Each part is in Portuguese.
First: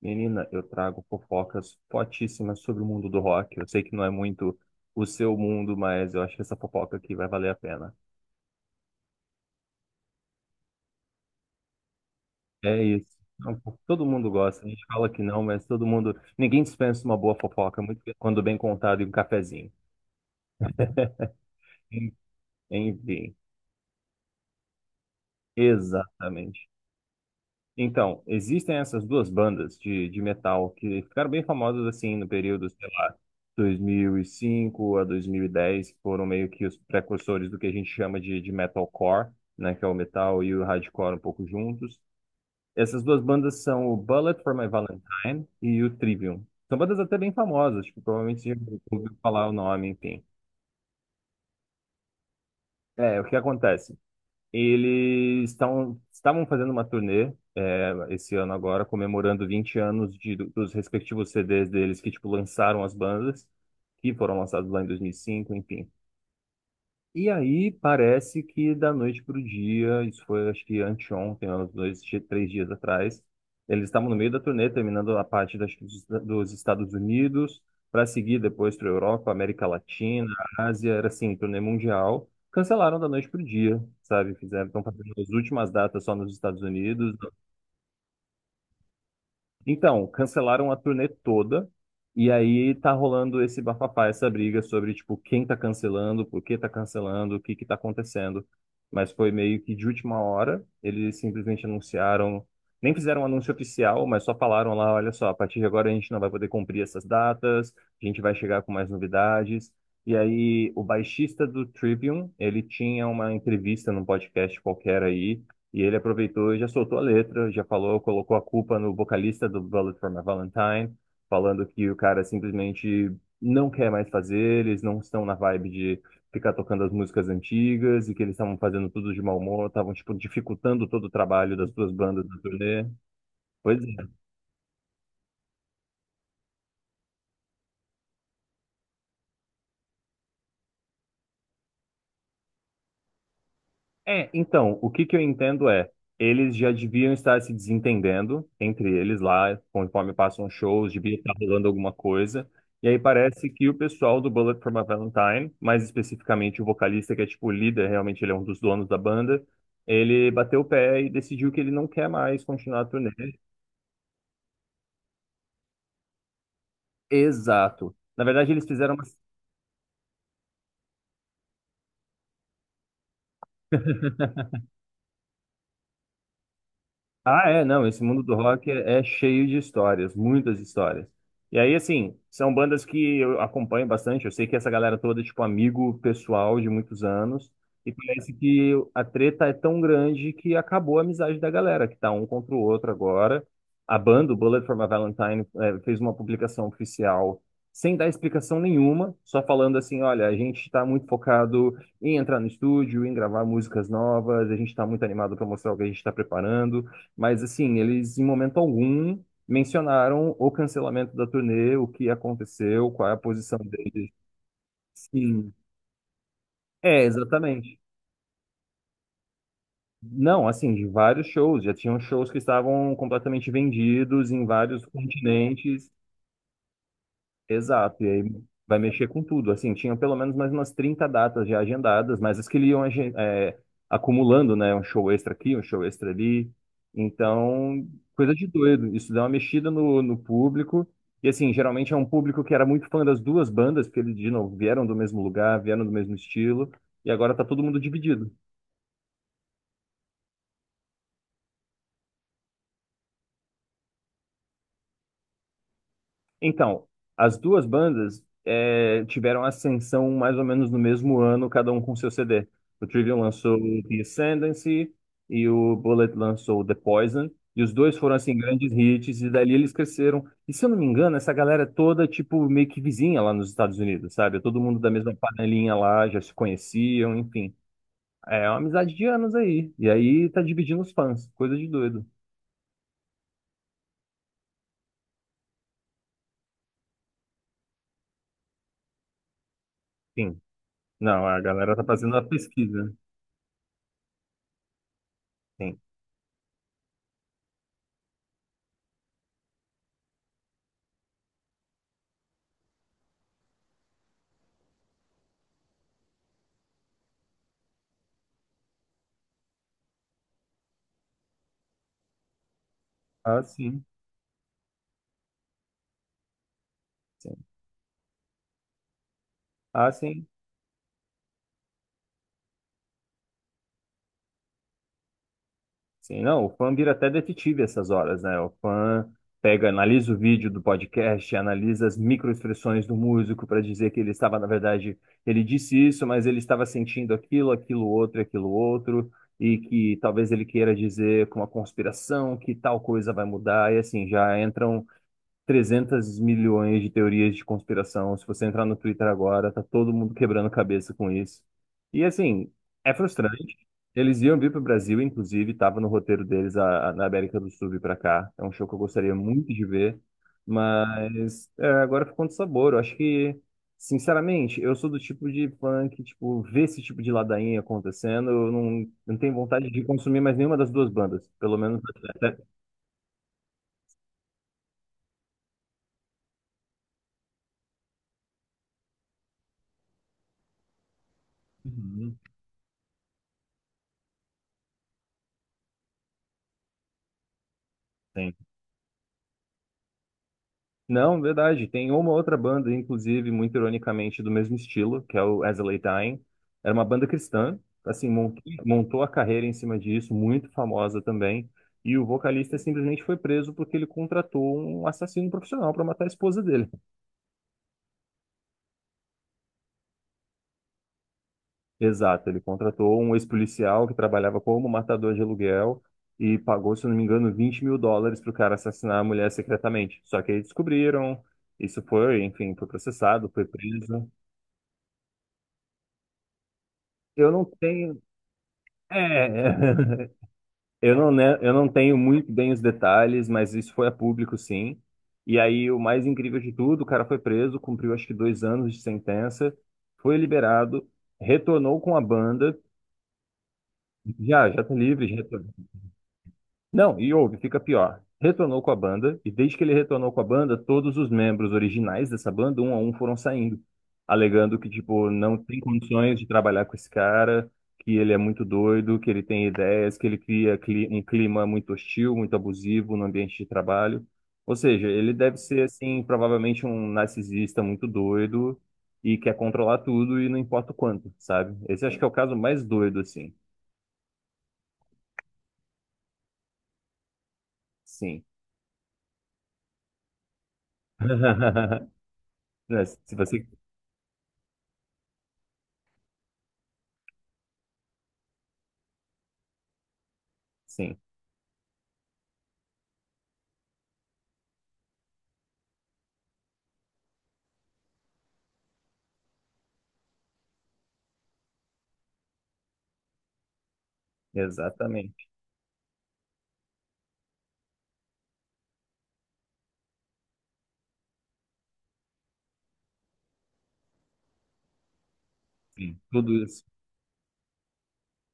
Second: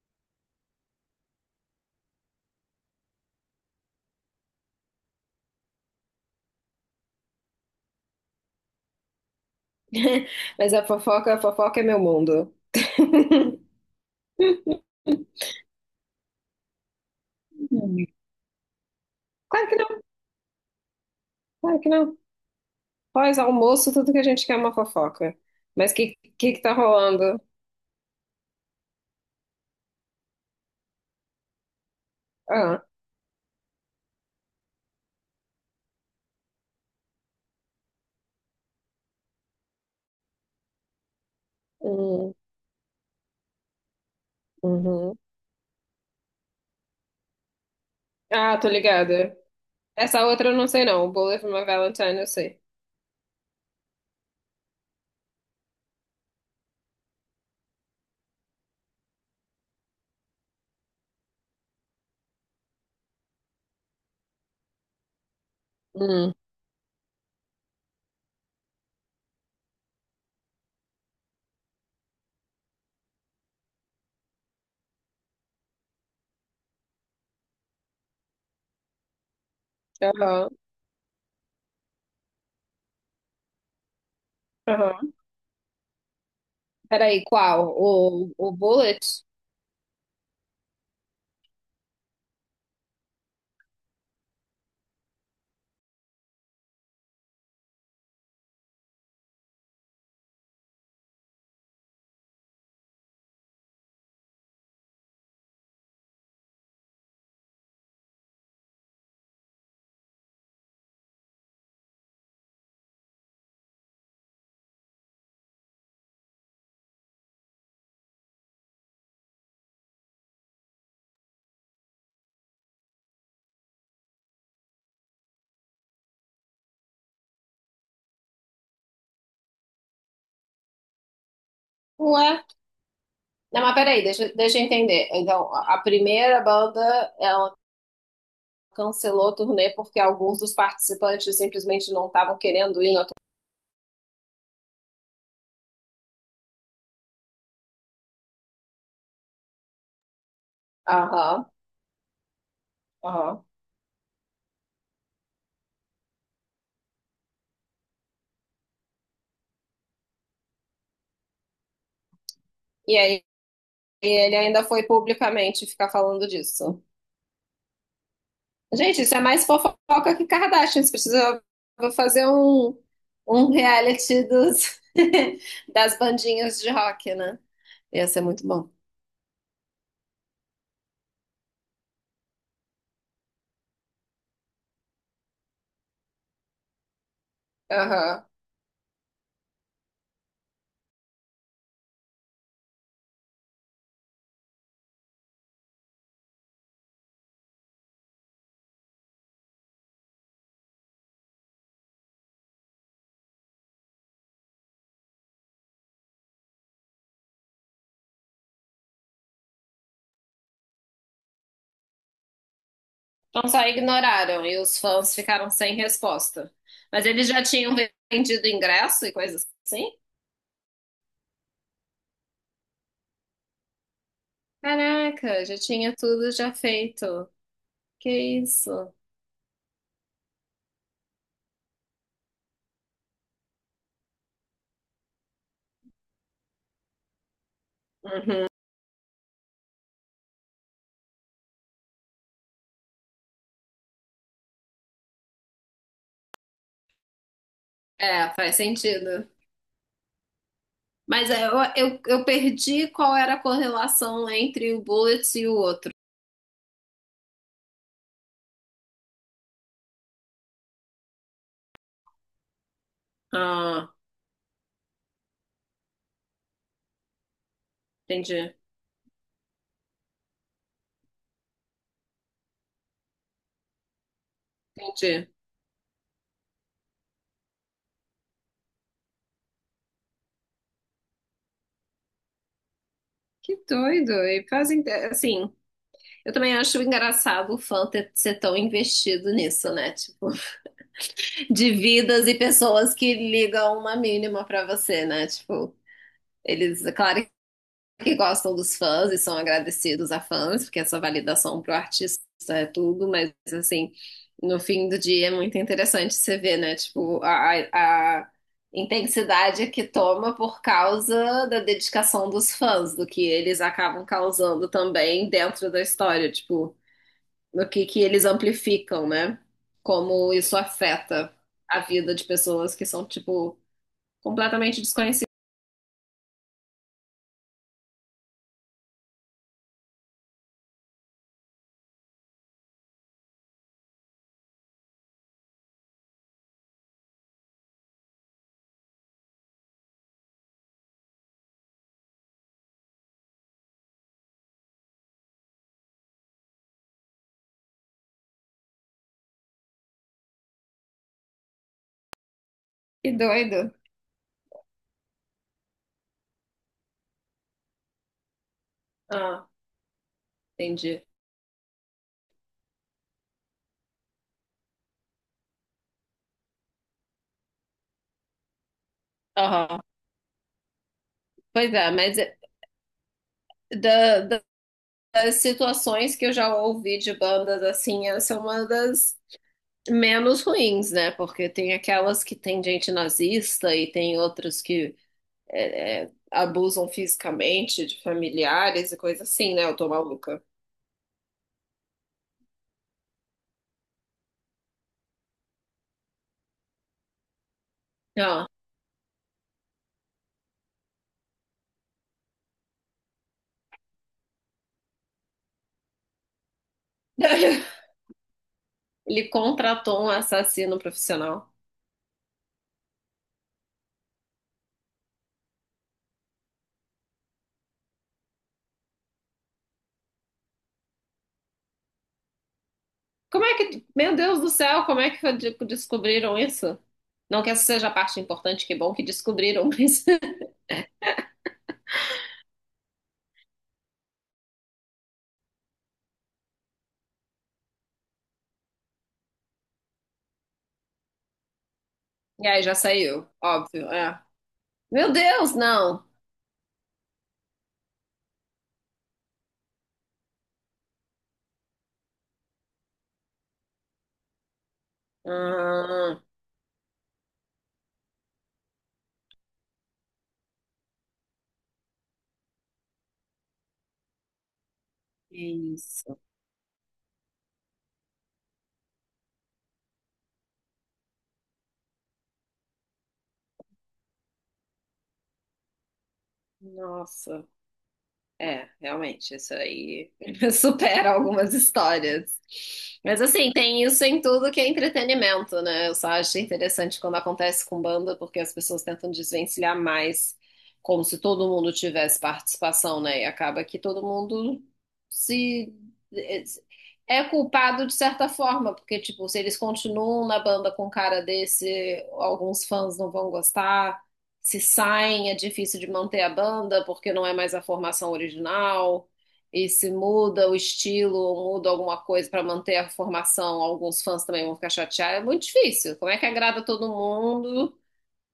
Menina, eu trago fofocas fortíssimas sobre o mundo do rock. Eu sei que não é muito o seu mundo, mas eu acho que essa fofoca aqui vai valer a pena. Mas a fofoca é meu mundo. É isso. Não, todo mundo gosta. A gente fala que não, mas todo mundo. Ninguém dispensa uma boa fofoca, muito Hum. quando bem contado e um Claro cafezinho. que não, claro que não. Enfim, Pós-almoço, tudo que a gente quer é uma fofoca. Mas que exatamente. tá rolando? Então, existem essas duas bandas de metal que ficaram bem famosas assim no período, Ah, sei lá, 2005 a 2010, que foram meio que os precursores do que a gente chama de metalcore, né, que é o metal e o hardcore um pouco juntos. hum, Essas duas bandas são o Bullet for My uhum. Valentine e o Trivium. São bandas até bem famosas, tipo, provavelmente você já Ah, tô ouviu ligada. falar o nome, enfim. Essa outra eu não sei não. O Bullet for My Valentine eu sei. É, o que acontece? Eles estavam fazendo uma turnê esse ano agora, comemorando 20 anos dos respectivos CDs deles que, tipo, lançaram as bandas, que foram lançados lá em 2005, enfim. Hum, E aí parece que da noite para o dia, isso foi acho que anteontem, uns 2, 3 dias atrás, eles estavam no meio da turnê, terminando a parte das, dos dos Estados Unidos, para seguir depois para a Europa, América Latina, aham, Ásia, era assim, turnê mundial. Cancelaram da noite para o dia, sabe? Fizeram, estão fazendo aham. as últimas datas só nos Estados Unidos, Peraí, qual? O Bullet? então, cancelaram a turnê toda, e aí tá rolando esse bafafá, essa briga sobre, tipo, quem tá cancelando, por que tá cancelando, o que que tá acontecendo. Mas foi meio que de última hora, eles simplesmente anunciaram, nem fizeram um anúncio oficial, mas só falaram lá, olha só, a partir de agora a gente não vai poder cumprir essas datas, a gente vai chegar com mais novidades. E aí, o baixista do Trivium, ele tinha uma entrevista num podcast qualquer aí, e ele aproveitou e já soltou a letra, já falou, colocou a culpa no vocalista do Bullet for My Valentine, falando que o cara simplesmente não quer mais fazer, eles não estão na vibe de ficar tocando as músicas antigas e que eles estavam fazendo tudo de mau humor, estavam tipo dificultando todo o trabalho das duas bandas Ué? da turnê. Não, mas Pois é. peraí, deixa eu entender. Então, a primeira banda, ela cancelou o turnê porque alguns dos participantes simplesmente não estavam querendo ir na. É, então, o que que eu entendo é, eles já deviam estar se desentendendo entre eles lá, conforme passam os shows, devia estar Aham, rolando alguma coisa. E aí aham. parece que o pessoal do Bullet for My Valentine, mais especificamente o vocalista, que é tipo o líder, realmente ele é um dos donos da banda, ele bateu o pé e decidiu que ele não quer mais continuar a E turnê. aí ele ainda foi publicamente ficar falando disso. Exato. Na verdade, eles fizeram Gente, uma. isso é mais fofoca que Kardashian. Você precisa fazer um reality dos, das bandinhas de rock, né? Ah, é, não, esse Ia ser mundo do muito bom. rock é cheio de histórias, muitas histórias. E aí, assim, são bandas que eu acompanho bastante, eu sei que essa galera toda é, tipo, amigo pessoal de muitos anos, e Aham. parece que a treta é tão grande que acabou a amizade da galera, que tá um contra o outro agora. A banda, o Bullet for My Valentine, fez uma publicação oficial sem dar explicação nenhuma, só falando assim, olha, a gente tá muito focado em entrar no estúdio, em gravar músicas novas, a gente tá muito animado para mostrar o que a gente tá preparando, mas assim, eles em momento algum mencionaram o cancelamento da turnê, o que aconteceu, qual é a Então posição só deles. ignoraram e os fãs ficaram Sim. sem resposta. É, Mas eles já tinham exatamente. vendido ingresso e coisas assim? Não, assim, de vários shows, já tinham shows que estavam completamente vendidos em vários Caraca, já continentes. tinha tudo já feito. Exato, e Que aí vai isso? mexer com tudo. Assim, tinham pelo menos mais umas 30 datas já agendadas, mas as que ele iam acumulando, né? Um show extra aqui, um show extra ali. Então, coisa de doido. Isso dá uma mexida no público. E assim, geralmente é um público que era muito fã das duas bandas, porque eles, de novo, vieram do mesmo lugar, vieram do mesmo estilo, e agora tá todo mundo dividido. É, faz sentido. Mas é, eu perdi qual era a correlação entre o Bullets e o outro. Então, as duas bandas tiveram ascensão mais ou menos no mesmo ano, cada um com seu CD. O Trivium lançou o Ah, The Ascendancy e o Bullet lançou o The Poison. E os dois foram, assim, entendi, grandes hits, e dali eles cresceram. E se eu não me engano, essa galera é toda, tipo, meio que vizinha lá nos Estados Unidos, sabe? Todo mundo da mesma entendi. panelinha lá, já se conheciam, enfim. É uma amizade de anos aí. E aí tá dividindo os fãs, coisa de doido. Que doido. E fazem, assim, eu também acho engraçado o fã ter, ser tão investido nisso, né? Tipo, Sim. Não, a de galera tá fazendo a vidas e pesquisa. pessoas que ligam uma mínima pra você, né? Tipo, Sim. eles, claro que gostam dos fãs e são agradecidos a fãs, porque essa validação pro artista é tudo, mas assim, no fim do dia é muito interessante você ver, né? Tipo, a a intensidade que toma por causa da dedicação dos fãs, do que Ah, eles sim. acabam causando também dentro da história, tipo, do que eles amplificam, né? Ah, sim. Como isso afeta a vida de pessoas que são, tipo, completamente desconhecidas. Sim, não, o fã vira até detetive essas horas, né? O fã pega, analisa o vídeo do podcast, analisa as microexpressões do músico para dizer que ele estava, na verdade, ele disse isso, mas ele estava sentindo aquilo, aquilo outro, e que talvez ele queira dizer com uma conspiração que tal coisa vai mudar, e assim, já entram 300 milhões de teorias de conspiração. Se você entrar no Twitter agora, tá todo mundo quebrando cabeça com isso. E assim, é Que frustrante. doido. Eles iam vir para o Brasil, inclusive, estava no roteiro deles a, na América do Sul vir para cá. É um show que eu gostaria Ah, muito de ver, entendi. mas é, agora ficou com sabor. Eu acho que, sinceramente, eu sou do tipo de fã que, tipo, vê esse tipo de ladainha acontecendo, eu não, não tenho vontade Aham. de consumir mais nenhuma das duas bandas, pelo Pois menos é, mas até. é- até- da- da- das situações que eu já ouvi de bandas assim, essa é uma das menos ruins, né? Porque tem Uhum. aquelas que tem gente nazista e tem outras que abusam fisicamente de Sim. familiares e coisa assim, né? Eu tô maluca. Não, verdade. Tem uma outra banda, inclusive, muito ironicamente, do mesmo estilo, que é o As I Lay Dying. Era uma banda cristã, assim, montou, Ó. montou a carreira em cima disso, muito famosa também. E o vocalista simplesmente foi preso porque ele contratou um assassino profissional para matar a esposa dele. Ele contratou um assassino profissional. Exato, ele contratou um ex-policial que trabalhava como matador de aluguel e pagou, se eu não me engano, 20 mil dólares para o cara assassinar a mulher secretamente. Só que aí descobriram, isso foi, enfim, foi processado, foi Como é que, preso. meu Deus do céu, como é que descobriram isso? Eu Não não que essa seja a tenho. parte importante, que bom É, que descobriram, mas. eu não, né, eu não tenho muito bem os detalhes, mas isso foi a público, sim. E aí, o mais incrível de tudo, o cara foi preso, cumpriu acho que 2 anos de sentença, foi liberado, retornou com a E banda, aí já saiu, óbvio, é. já, já tá Meu livre. Deus, não. Não, e ouve, fica pior. Retornou com a banda, e desde que ele retornou com a banda, todos os membros originais dessa banda, um a um, foram saindo, alegando que, tipo, não tem condições Ah, de trabalhar com esse cara, que ele é muito doido, que ele tem ideias, que ele cria um clima muito hostil, muito abusivo no ambiente de trabalho. Ou seja, ele deve que ser, assim, isso. provavelmente um narcisista muito doido e quer controlar tudo e não importa o quanto, sabe? Esse acho que é o caso mais doido, assim. Nossa. Sim. É, realmente, isso aí supera algumas histórias. Né, se Mas você. assim, tem isso em tudo que é entretenimento, né? Eu só acho interessante quando acontece com banda, porque as pessoas tentam desvencilhar mais, Sim. como se todo mundo tivesse participação, né? E acaba que todo mundo se é culpado de certa forma, porque tipo, se eles continuam na banda com um cara desse, alguns fãs não vão gostar se Exatamente. saem, é difícil de manter a banda porque não é mais a formação original. E se muda o estilo ou muda alguma coisa para manter a formação, alguns fãs também vão ficar chateados. É muito difícil. Sim. Como é que Tudo agrada isso. todo mundo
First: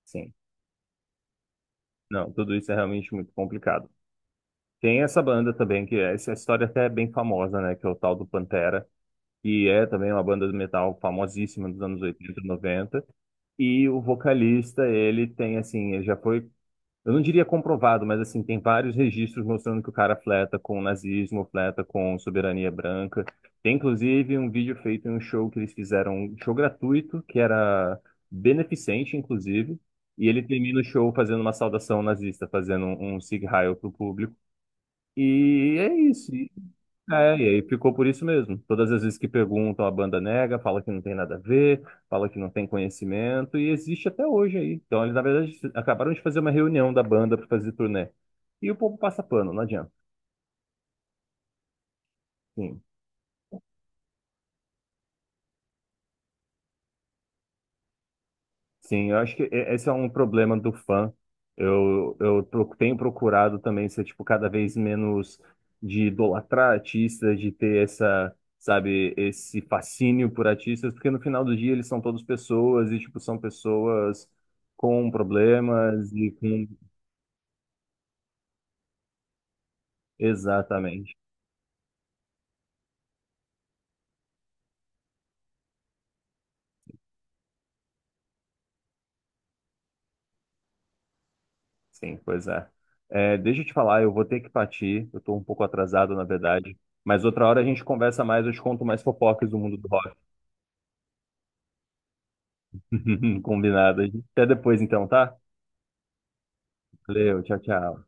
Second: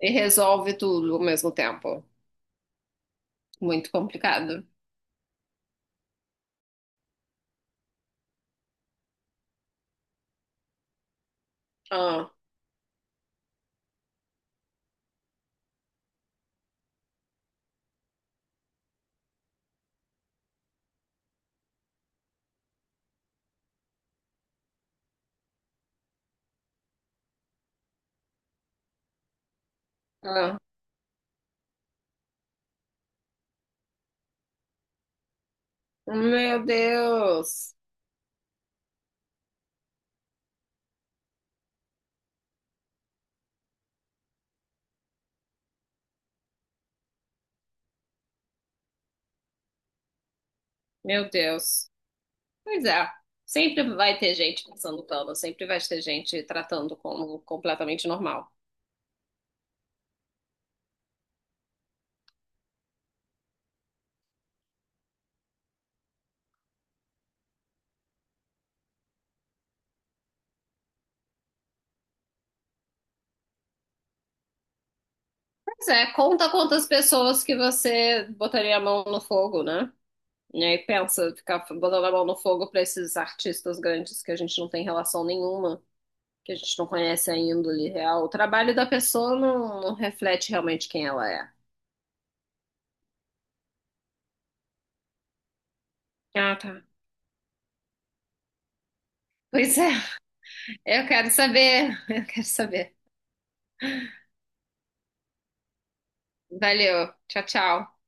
e Sim. resolve tudo ao mesmo tempo? Não, tudo isso é realmente muito complicado. Muito complicado. Tem essa banda também, essa história até é bem famosa, né? Que é o tal do Pantera, que é também uma banda de metal famosíssima dos anos Ah, 80 90. E o vocalista, ele tem, assim, ele já foi. Eu não diria comprovado, mas assim, tem vários registros mostrando que o cara fleta com o nazismo, fleta com soberania branca. Tem inclusive um vídeo feito em um show que eles fizeram, um show gratuito, que era beneficente, inclusive, e ele ah. termina o show fazendo uma saudação nazista, fazendo um Sieg Heil pro público. E é isso. Meu É, e aí Deus. ficou por isso mesmo. Todas as vezes que perguntam, a banda nega, fala que não tem nada a ver, fala que não tem conhecimento, e existe até hoje aí. Então, eles, na verdade, acabaram de fazer uma reunião da banda para fazer turnê. E o povo passa pano, não adianta. Meu Deus. Sim. Pois é. Sempre vai ter gente passando pano, sempre vai ter gente tratando como completamente normal. Sim, eu acho que esse é um problema do fã. Eu tenho procurado também ser, tipo, cada vez menos de idolatrar artistas, de ter essa, sabe, esse fascínio por artistas, porque no final do dia eles são todos pessoas e, tipo, são pessoas com Pois problemas é, e conta com... quantas pessoas que você botaria a mão no fogo, né? E aí Exatamente. pensa, ficar botando a mão no fogo pra esses artistas grandes que a gente não tem relação nenhuma, que a gente não conhece a índole real. O trabalho da pessoa não, não reflete realmente quem ela é. Sim, pois é. É, deixa eu te falar, eu vou ter que partir. Eu tô um pouco atrasado, na Ah, tá. verdade. Mas outra hora a gente conversa mais, eu te conto mais fofocas do mundo Pois do é, rock. eu quero saber, eu quero saber. Combinado. Até depois, então, tá? Valeu, Valeu, tchau, tchau, tchau. tchau.